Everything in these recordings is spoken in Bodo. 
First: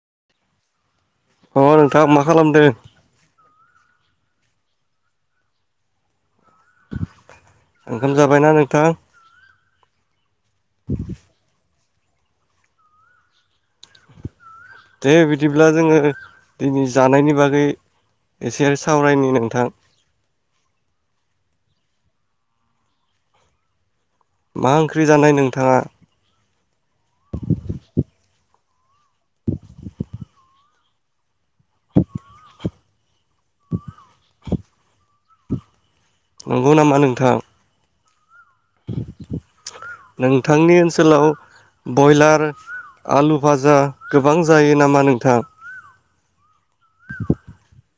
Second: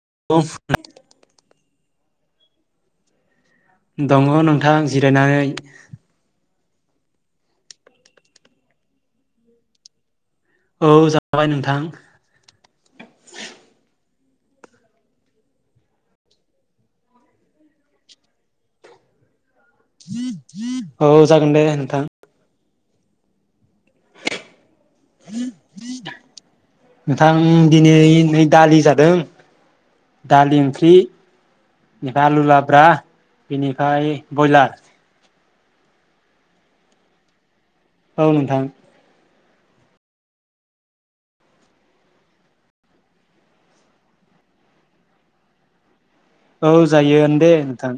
[unintelligible] अ नोंथाङ मा खालामदों दङ नोंथां जिरायनानै ओंखाम जाबायना नोंथां औ जाबाय नोंथां दे बिदिब्ला जोङो दिनै जानायनि बागै एसे आरो सावरायनि नोंथां औ जागोन दे नोंथां मा ओंख्रि जानाय नोंथाङा नोंथां दिनै नै दालि जादों दालि ओंख्रि बेनिफ्राय आलु लाब्रा बेनिफ्राय ब्रयलार नंगौ नामा नोंथां औ नोंथां नोंथांनि ओनसोलाव बयलार आलु भाजा गोबां जायो नामा नोंथां औ जायो ओन दे नोंथां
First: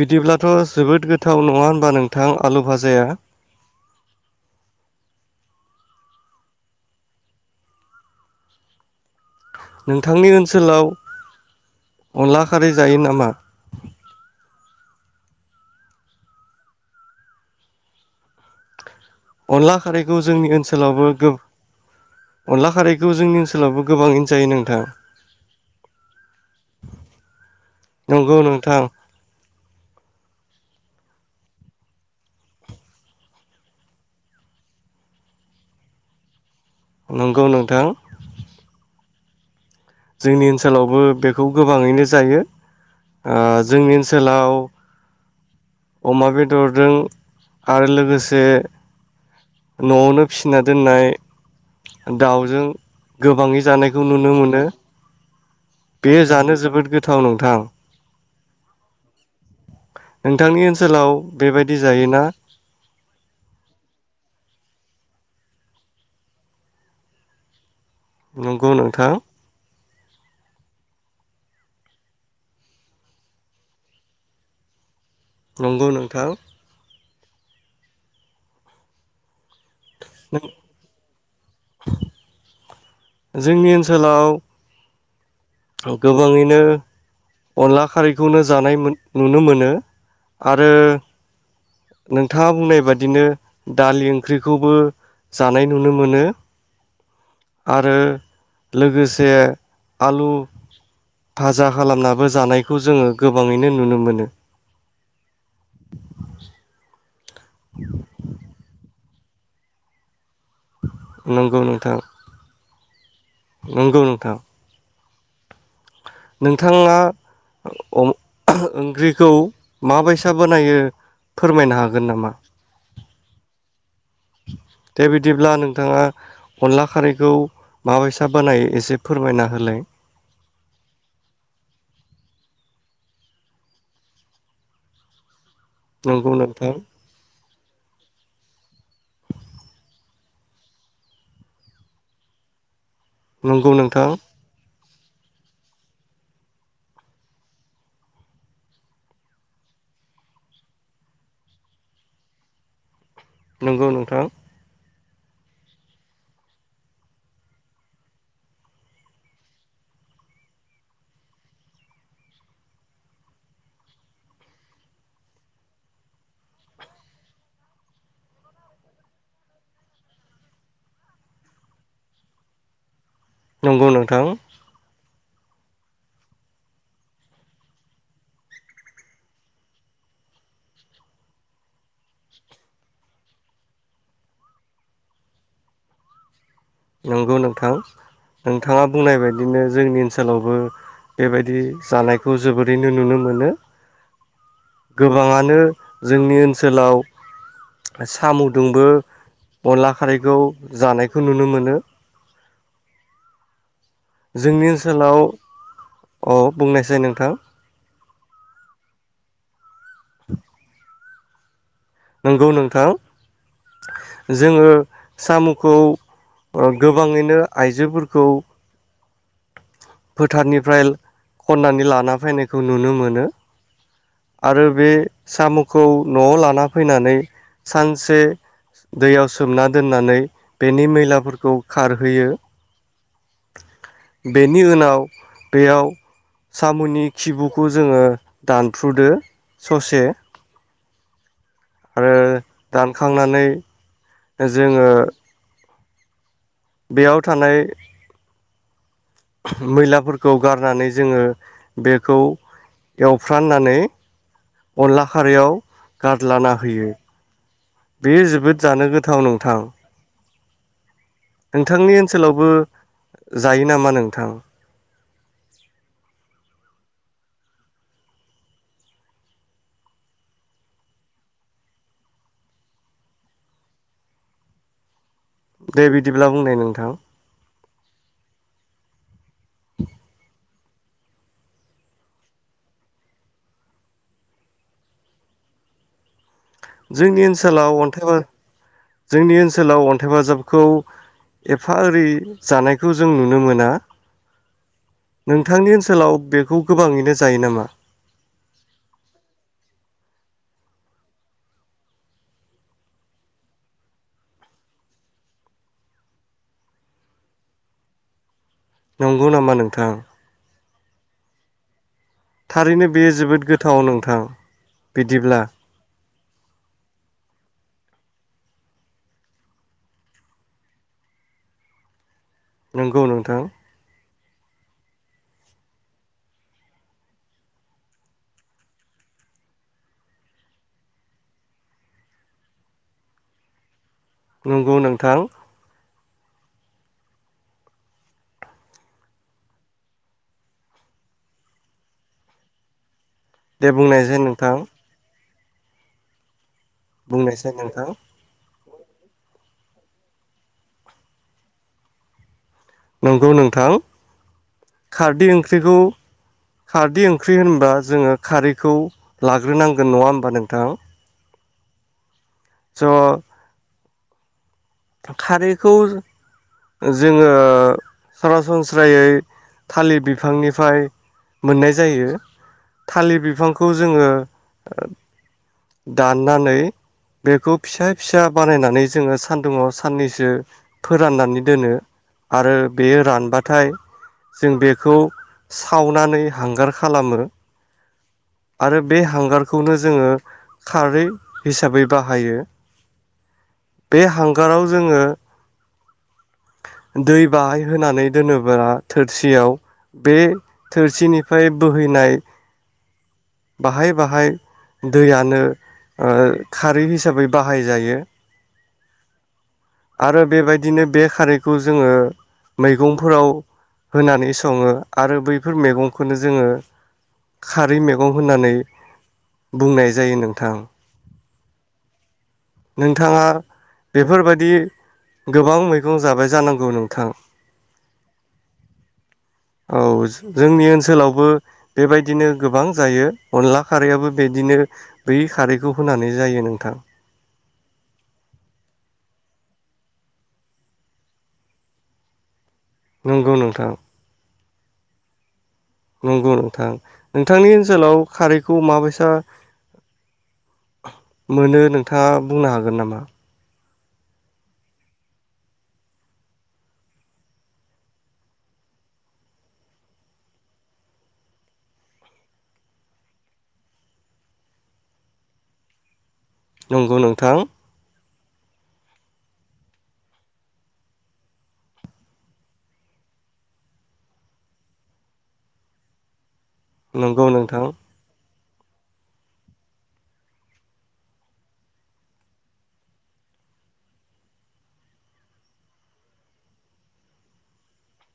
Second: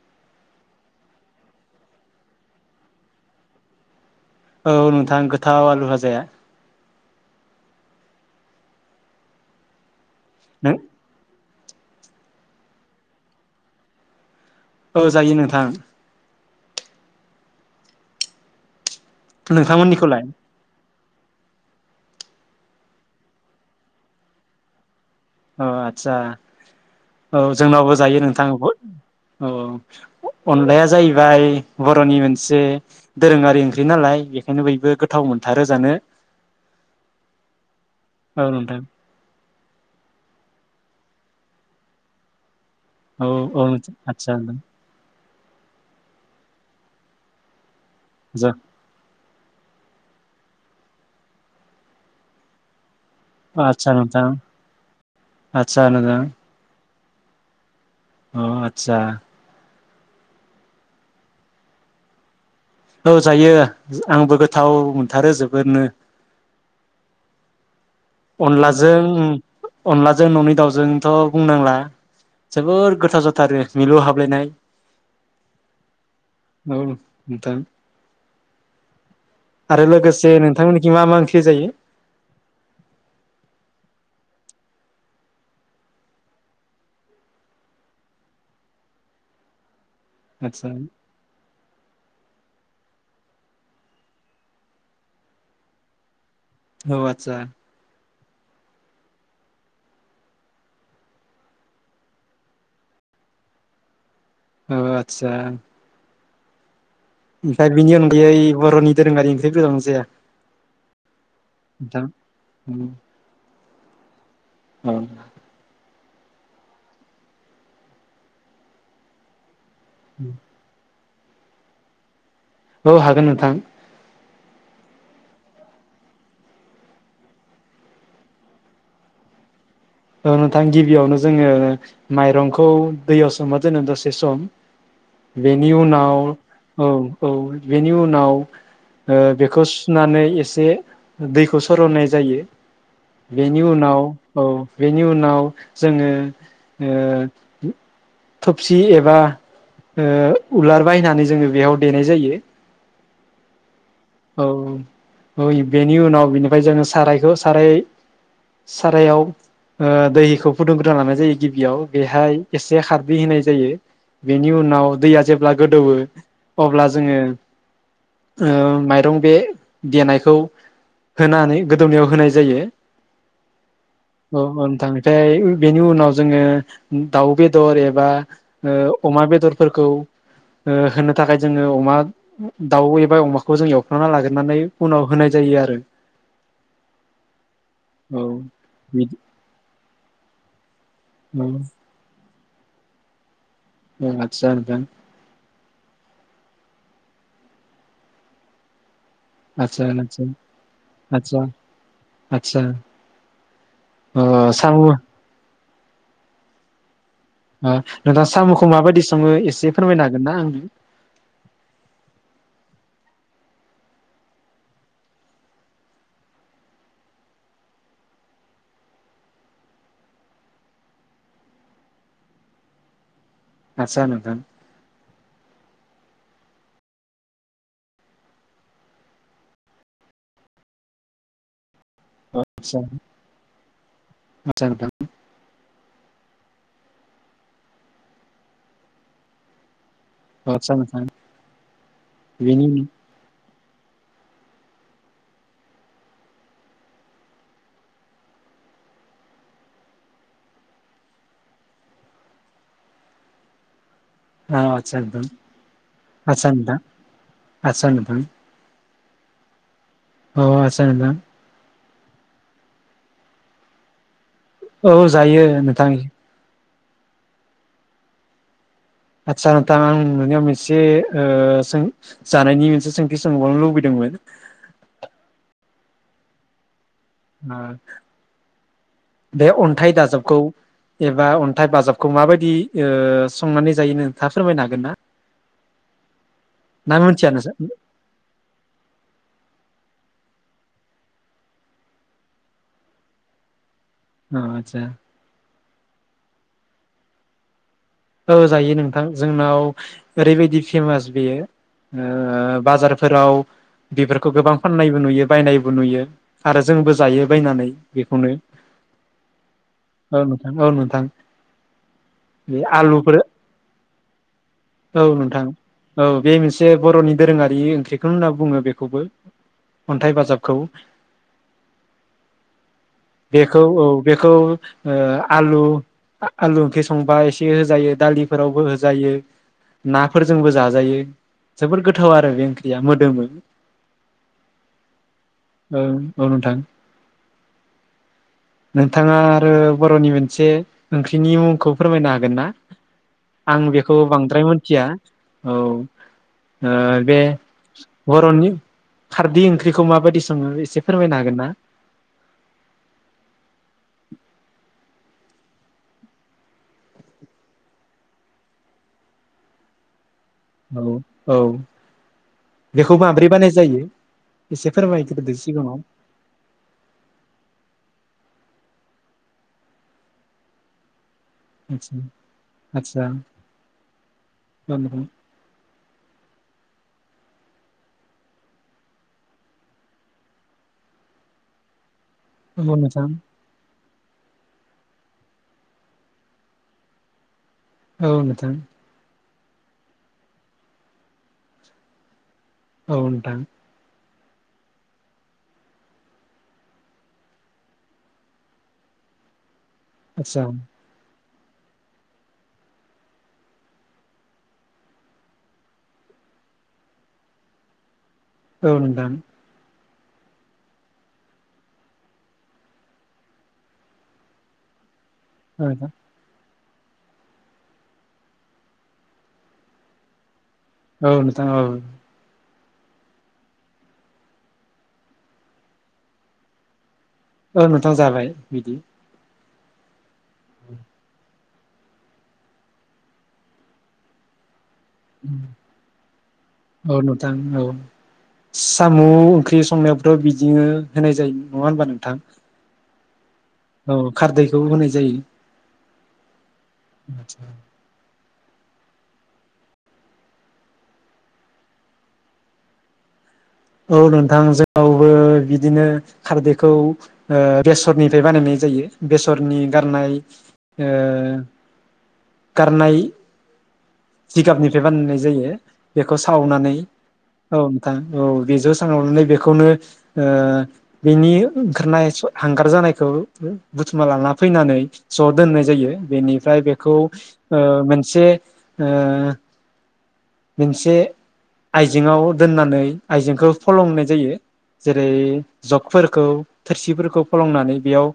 बिदिब्लाथ' जोबोद गोथाव नङा होनबा नोंथां आलु भाजाया औ नोंथां गोथाव आलु भाजाया नों थांनि नों ओनसोलाव अनला खारै जायो नामा औ जायो नोंथां अनला खारैखौ नोंथांमोननिखौलाय जोंनि ओनसोलावबो गो अनला खारैखौ जोंनि ओनसोलावबो गोबाङैनो जायो नोंथां औ आतसा औ जोंनावबो जायो नंगौ नोंथाङ औ नोंथां औ अनलाया जाहैबाय बर'नि मोनसे दोरोङारि ओंख्रि नालाय बेखायनो बयबो गोथाव मोनथारो जानो नोंगौ नोंथां औ नोंथां जोंनि ओनसोलावबो बेखौ गोबाङैनो जायो औ ओ औ नोंथां जोंनि आदसा ओनसोलाव नोंथां अमा बेदरजों आरो लोगोसे न'आवनो फिसिना दोननाय दाउजों गोबाङै आदसा जानायखौ नोंथां नुनो मोनो आदसा बे नोंथां जानो जोबोद गोथ गोथाव नोंथां अ आतसा नोंथांनि ओनसोलाव बेबायदि जायोना औ जायो आंबो गोथाव मोनथारो जोबोरनो नंगौ नोंथां अनलाजों अनलाजों न'नि दाउजोंथ' बुंनांला जोबोर गोथाव जाथारो मिलु हाबलायनाय नोंगौ नोंथां औ नोंथां आरो लोगोसे नोंथांमोननिखि मा मा ओंख्रि जायो जोंनि ओनसोलाव गोबाङैनो अनला खारैखौनो जानाय मोन नुनो मोनो आदसा आरो नों थाङा बुंनाय बादिनो दालि ओंख्रिखौबो जानाय नुनो मोनो औ आदसा आरो लोगोसे आलु भाजा खालामना बो जानायखौ जोङो गोबाङैनो नुनो मोनो औ आतसा ओमफ्राय बिनि अनगायै बर'नि दोरोङारि ओंख्रि गोजावानो जाया [unintelligible] नोंगौ नोंथां उम नंगौ नोंथां औ [unintelligible] नोंथाङा ओंख्रिखौ माबायसा बानायो फोरमायनो हागोन नामा औ हागोन नोंथां दे बिदिब्ला नोंथाङा अनला खारैखौ माबायसा बानायायो एसे फोरमायना होलाय औ नोंथां गिबियावनो जोङो माइरंखौ दैयाव सोमना दोनो दसे सम बेनि उनाव नंगौ नोंथां औ औ बेनि उनाव ओ बेखौ सुनानै एसे दैखौ सरनाय जायो बेनि नंगौ उनाव नोंथां औ बेनि उनाव जोङो ओ थबसि एबा ओ उलार बायनानै जोङो बेयाव देनाय जायो नंगौ नों औ ओइ बेनि उनाव बेनिफ्राय जोङो सारायखौ साराय सारायाव ओ दैखौ फुदुंग्रोना लानाय जायो गिबियाव बेहाय एसे खारदै होनाय जायो बेनि उनाव दैया जेब्ला गोदौवो अब्ला जोङो ओ मा बे देनायखौ होनानै गोदौनायाव होनाय जायो नंगौ नोंथां ओमफ्राय बेनि उनाव जोङो दाउ बेदर एबा ओ अमा ओ बेदरफोरखौ ओ होनो थाखाय जोङो अमा दाउ एबा अमाखौ जों एव खांना लाग्रनानै उनाव होनाय जायो आरो नंगौ नोंथां औ नोंथाङा बिदि बुंनाय बायदिनो जोंनि ओनसोलावबो औ बेबायदि जानाय खौ जोबोरैनो नुनो मोनो औ आदसा नोंथां गोबाङानो जोंनि ओनोल ओनसोलाव सामु दोंबो आदसा अनला आदसा खारैखौ जानायखौ नुनो मोनो आतसा जोंनि ओनसोलाव अ बुंनायसाय नों आं नोंथाङा साम'खौ माबायदि स ङो एसे फोरमायनो हागोन ना आंनो नोंगौ नोंथां जोङो साम'खौ गोबाङैनो आइजोफोरखौ फोथारनिफ्राय खननानै लाना फैनायखौ नुनो मोनो आदसा नोंथां आरो बे साम'खौ न'आव लाना फैनानै सानसे दैयाव सोमना दोननानै बेनि मैलाफोरखौ खारहोयो आतसा बेनि उनाव बेयाव साम'नि खिबुखौ जोङो दानफ्रुदो ससे आदसा नोंथां आरो बिनि दानखांनानै जोङो बेयाव थानाय मैलाफोरखौ गारनानै जोङो बेखौ एवफ्राननानै उनाव अ आदसा अनला नोंथां खारयाव आदसा गारलाना नोंथां होयो आदसा नोंथां बेयो जोबोद जानो गोथाव नोंथां औ आत्सा नोंथां नोंथांनि ओनसोलावबो जायो नामा नोंथां औ जायो नोंथां आदसा नोंथां आं नोंनियाव मोनसे ओ सों जानायनि मोनसे सोंथि सोंबावनो लुबैदोंमोन दे बिदिब्ला बुंनाय नोंथां आरो बे अन्थाइ दाजाबखौ एबा अन्थाइ बाजाबखौ माबायदि ओ संनानै जायो नोंथाङा फोरमायनो हागोन ना ना जोंनि मिथिया नोंसोर ओनसोलाव अन्थाइ [inaudible] जोंनि ओनसोलाव अन्थाइ बाजाबखौ एफा ओरै जानायखौ जों नुनो मोना औ आसा नोंथांनि ओनसोलाव बेखौ गोबाङैनो जायो नामा औ जायो नोंथां जोंनाव ओरैबायदि फेमास बेयो ओ बाजारफोराव बेफोरखौ गोबां फाननायबो नुयो बायनायबो नुयो आरो जोंबो जायो बायनानै बेखौनो नंगौ नामा नोंथां थां थारैनो बेयो जोबोद गोथाव औ नोंथां औ बिदिब्ला नोंथां औ बे मोनसे बर'नि दोरोङारि ओंख्रिखौ बिथां होनना बुङो बेखौबो अन्थाइ बाजाबखौ नंगौ नोंथां बेखौ औ बेखौ ओ आलु आलु ओंख्रि संबा एसे होजायो दालिफोरावबो होजायो नाफोरजोंबो जाजायो जोबोर गोथाव आरो बे ओंख्रिया मोदोमो नंगौ नोंथां औ औ नोंथां नोंथाङा आरो बर'नि मोनसे ओंख्रिनि मुंखौ फोरमायनो हागोन ना आं दे बेखौ बुंनायसाय बांद्राय नोंथां मोनथिया औ ओ बे बुंनायसाय नोंथां बर'नि खारदै ओंख्रिखौ माबायदि सङो एसे फोरमायनो हागोन ना नंगौ नोंथां खारदै ओंख्रिखौ खारदै ओंख्रि होनबा जोङो खारैखौ लाग्रोनांगोन नङा होन बा नोंथां औ औ बेखौ माब्रै स' बानाय जायो एसे फोरमायग्रोदो खारैखौ सिगाङाव जोङो सरासनस्रा स्रायै थालिर बिफांनिफ्राय मोननाय आदसा जायो आदसा थालिर बिफांखौ जोङो औ नोंथां दाननानै बेखौ फिसा फिसा बानायनानै जोङो सानदुङाव साननैसो फोराननानै दोनो आरो औ नोंथां बेयो रानबाथाय जों बेखौ सावनानै हांगार खालामो औ नोंथां आरो बे हांगार बेखौनो जोङो खारै हिसाबै बाहायो औ नोंथां बे हांगाराव जोङो दै बाहाय होनानै दोनोबा थोरसियाव बे आदसा थोरसिनि फाय बोहैनाय बाहाय बाहाय दैयानो ओ खारै हिसाबै बाहायजायो औ नोंथां आरो बेबायदिनो बे खारैखौ जोङो मैगंफोराव होनानै सङो आरो बैफोर औ नोंथां मैगंखौनो जोङो खारिमेल होननानै बुंनाय जायो नोंथां औ नोंथां औ नोंथाङा बेफोरबायदि गोबां मैगं जाबाय जानांगौ नोंथां औ नोंथां जाबाय बिदि औ जोंनि ओनसोलावबो बेबायदिनो गोबां जायो अनला खारैयाबो बिदिनो बै खारैखौ होनानै जायो नोंथां औ नोंथां औ साम' ओंख्रि संनायाबोवथ' बिदिनो होनाय जायो नङा होनबा नोंथां नंगौ नंगौ औ खारदै खौ होनाय जायो नंगौ नोंथां नोंथांनि ओनसोलाव खारैखौ माबायसा मोनो नोंथाङा बुंनो हागोन नामा? औ नोंथां जों [inaudible] वबो बिदिनो खारदैखौ ओ बेसरनिफ्राय बानायनाय जायो बेसरनि गारनाय ओ गारनाय जिगाबनिफ्राय बानायनाय जायो बे। बेखौ सावनानै नंगौ नोंथां औ नोंथां औ बे ज' सांनानै बेखौनो ओ बेनि ओंखारनाय हांगार जानायखौ बुथुमा लाना फैनानै ज' दोननाय जायो बेनि ओमफ्राय बेखौ ओ नंगौ नोंथां मोनसे ओ मोनसे आइजेंआव दोननानै आइजेंखौ फलंनाय जायो जेरै जगफोरखौ थोरसिफोरखौ फलंनानै बेयाव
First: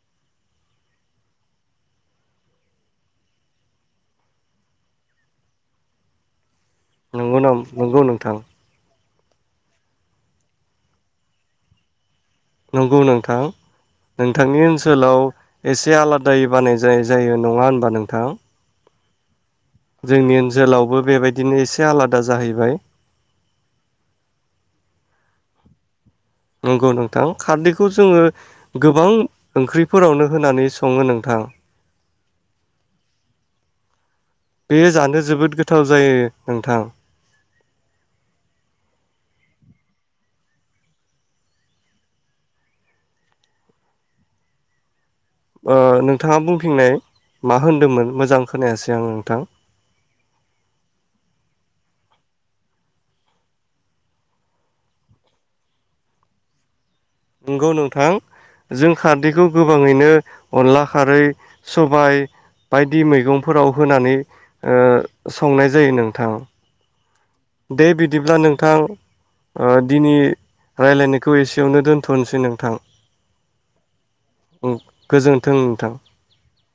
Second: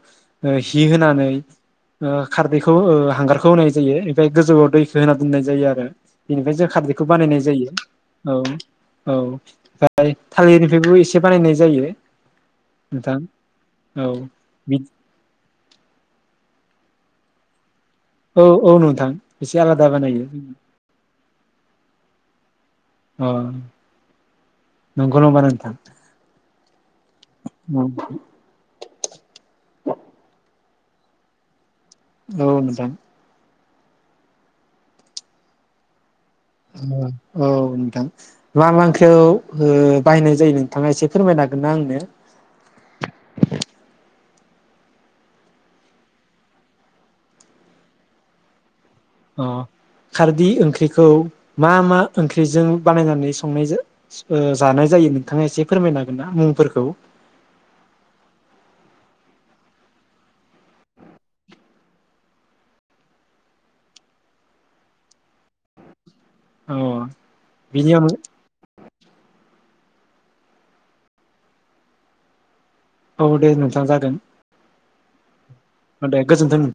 ओ हि होनानै ओ खारदैखौ ओ हांगारखौ होनाय जायो ओमफ्राय गोजौआव दैखौ होनानै बुंनाय जायो आरो बेनिफ्राय जों खारदैखौ नंगौ बानायनाय नाम जायो नंगौ नोंथां औ औ ओमफ्राय थालिरनिफ्रायबो एसे बानायनाय जायो नंगौ नोंथां औ नोंथांनि ओनसोलाव एसे आलादायै बानाय जा जायो नङा होनबा नों औ औ नोंथां। एसे आलादा बानायो जोंनि ओनसोलावबो बेबायदिनो एसे आलादा जाहैबाय। अ नंगौ नङबा नोंथां नंगौ नंगौ। दा खारदैखौ औ जोङो गोबां ओंख्रिफोरावनो होनानै स सङो नोंथां औ मोजां बे जानो जोबोद गोथाव जायो। नोंथां औ नोंथां मा मा ओंख्रियाव बाहायनाय जायो नोंथाङा एसे फोरमायनो हागोन ना आंनो? ओ नोंथाङा बुंफिंनाय मा होनदोंमोन मोजां खोनायासै। आं नोंथां अ खारदै ओंख्रिखौ मा मा ओंख्रिजों बानायनानै संनाय जानाय जायो नोंथाङा एसे फोरमायनो हागोन ना मुंफोरखौ? नंगौ नोंथां जों खारदैखौ गोबाङैनो अनला खारै सबाय बायदि मैगंफोराव होनानै ओ संनाय जायो नों औ दे बिदिब्ला नोंथां। ओ दिनै रायज्लायनायखौ एसेयावनो दोनथ'नोसै नोंथां औ दे नोंथां जागोन। गोजोन आ दे गोजोन्थों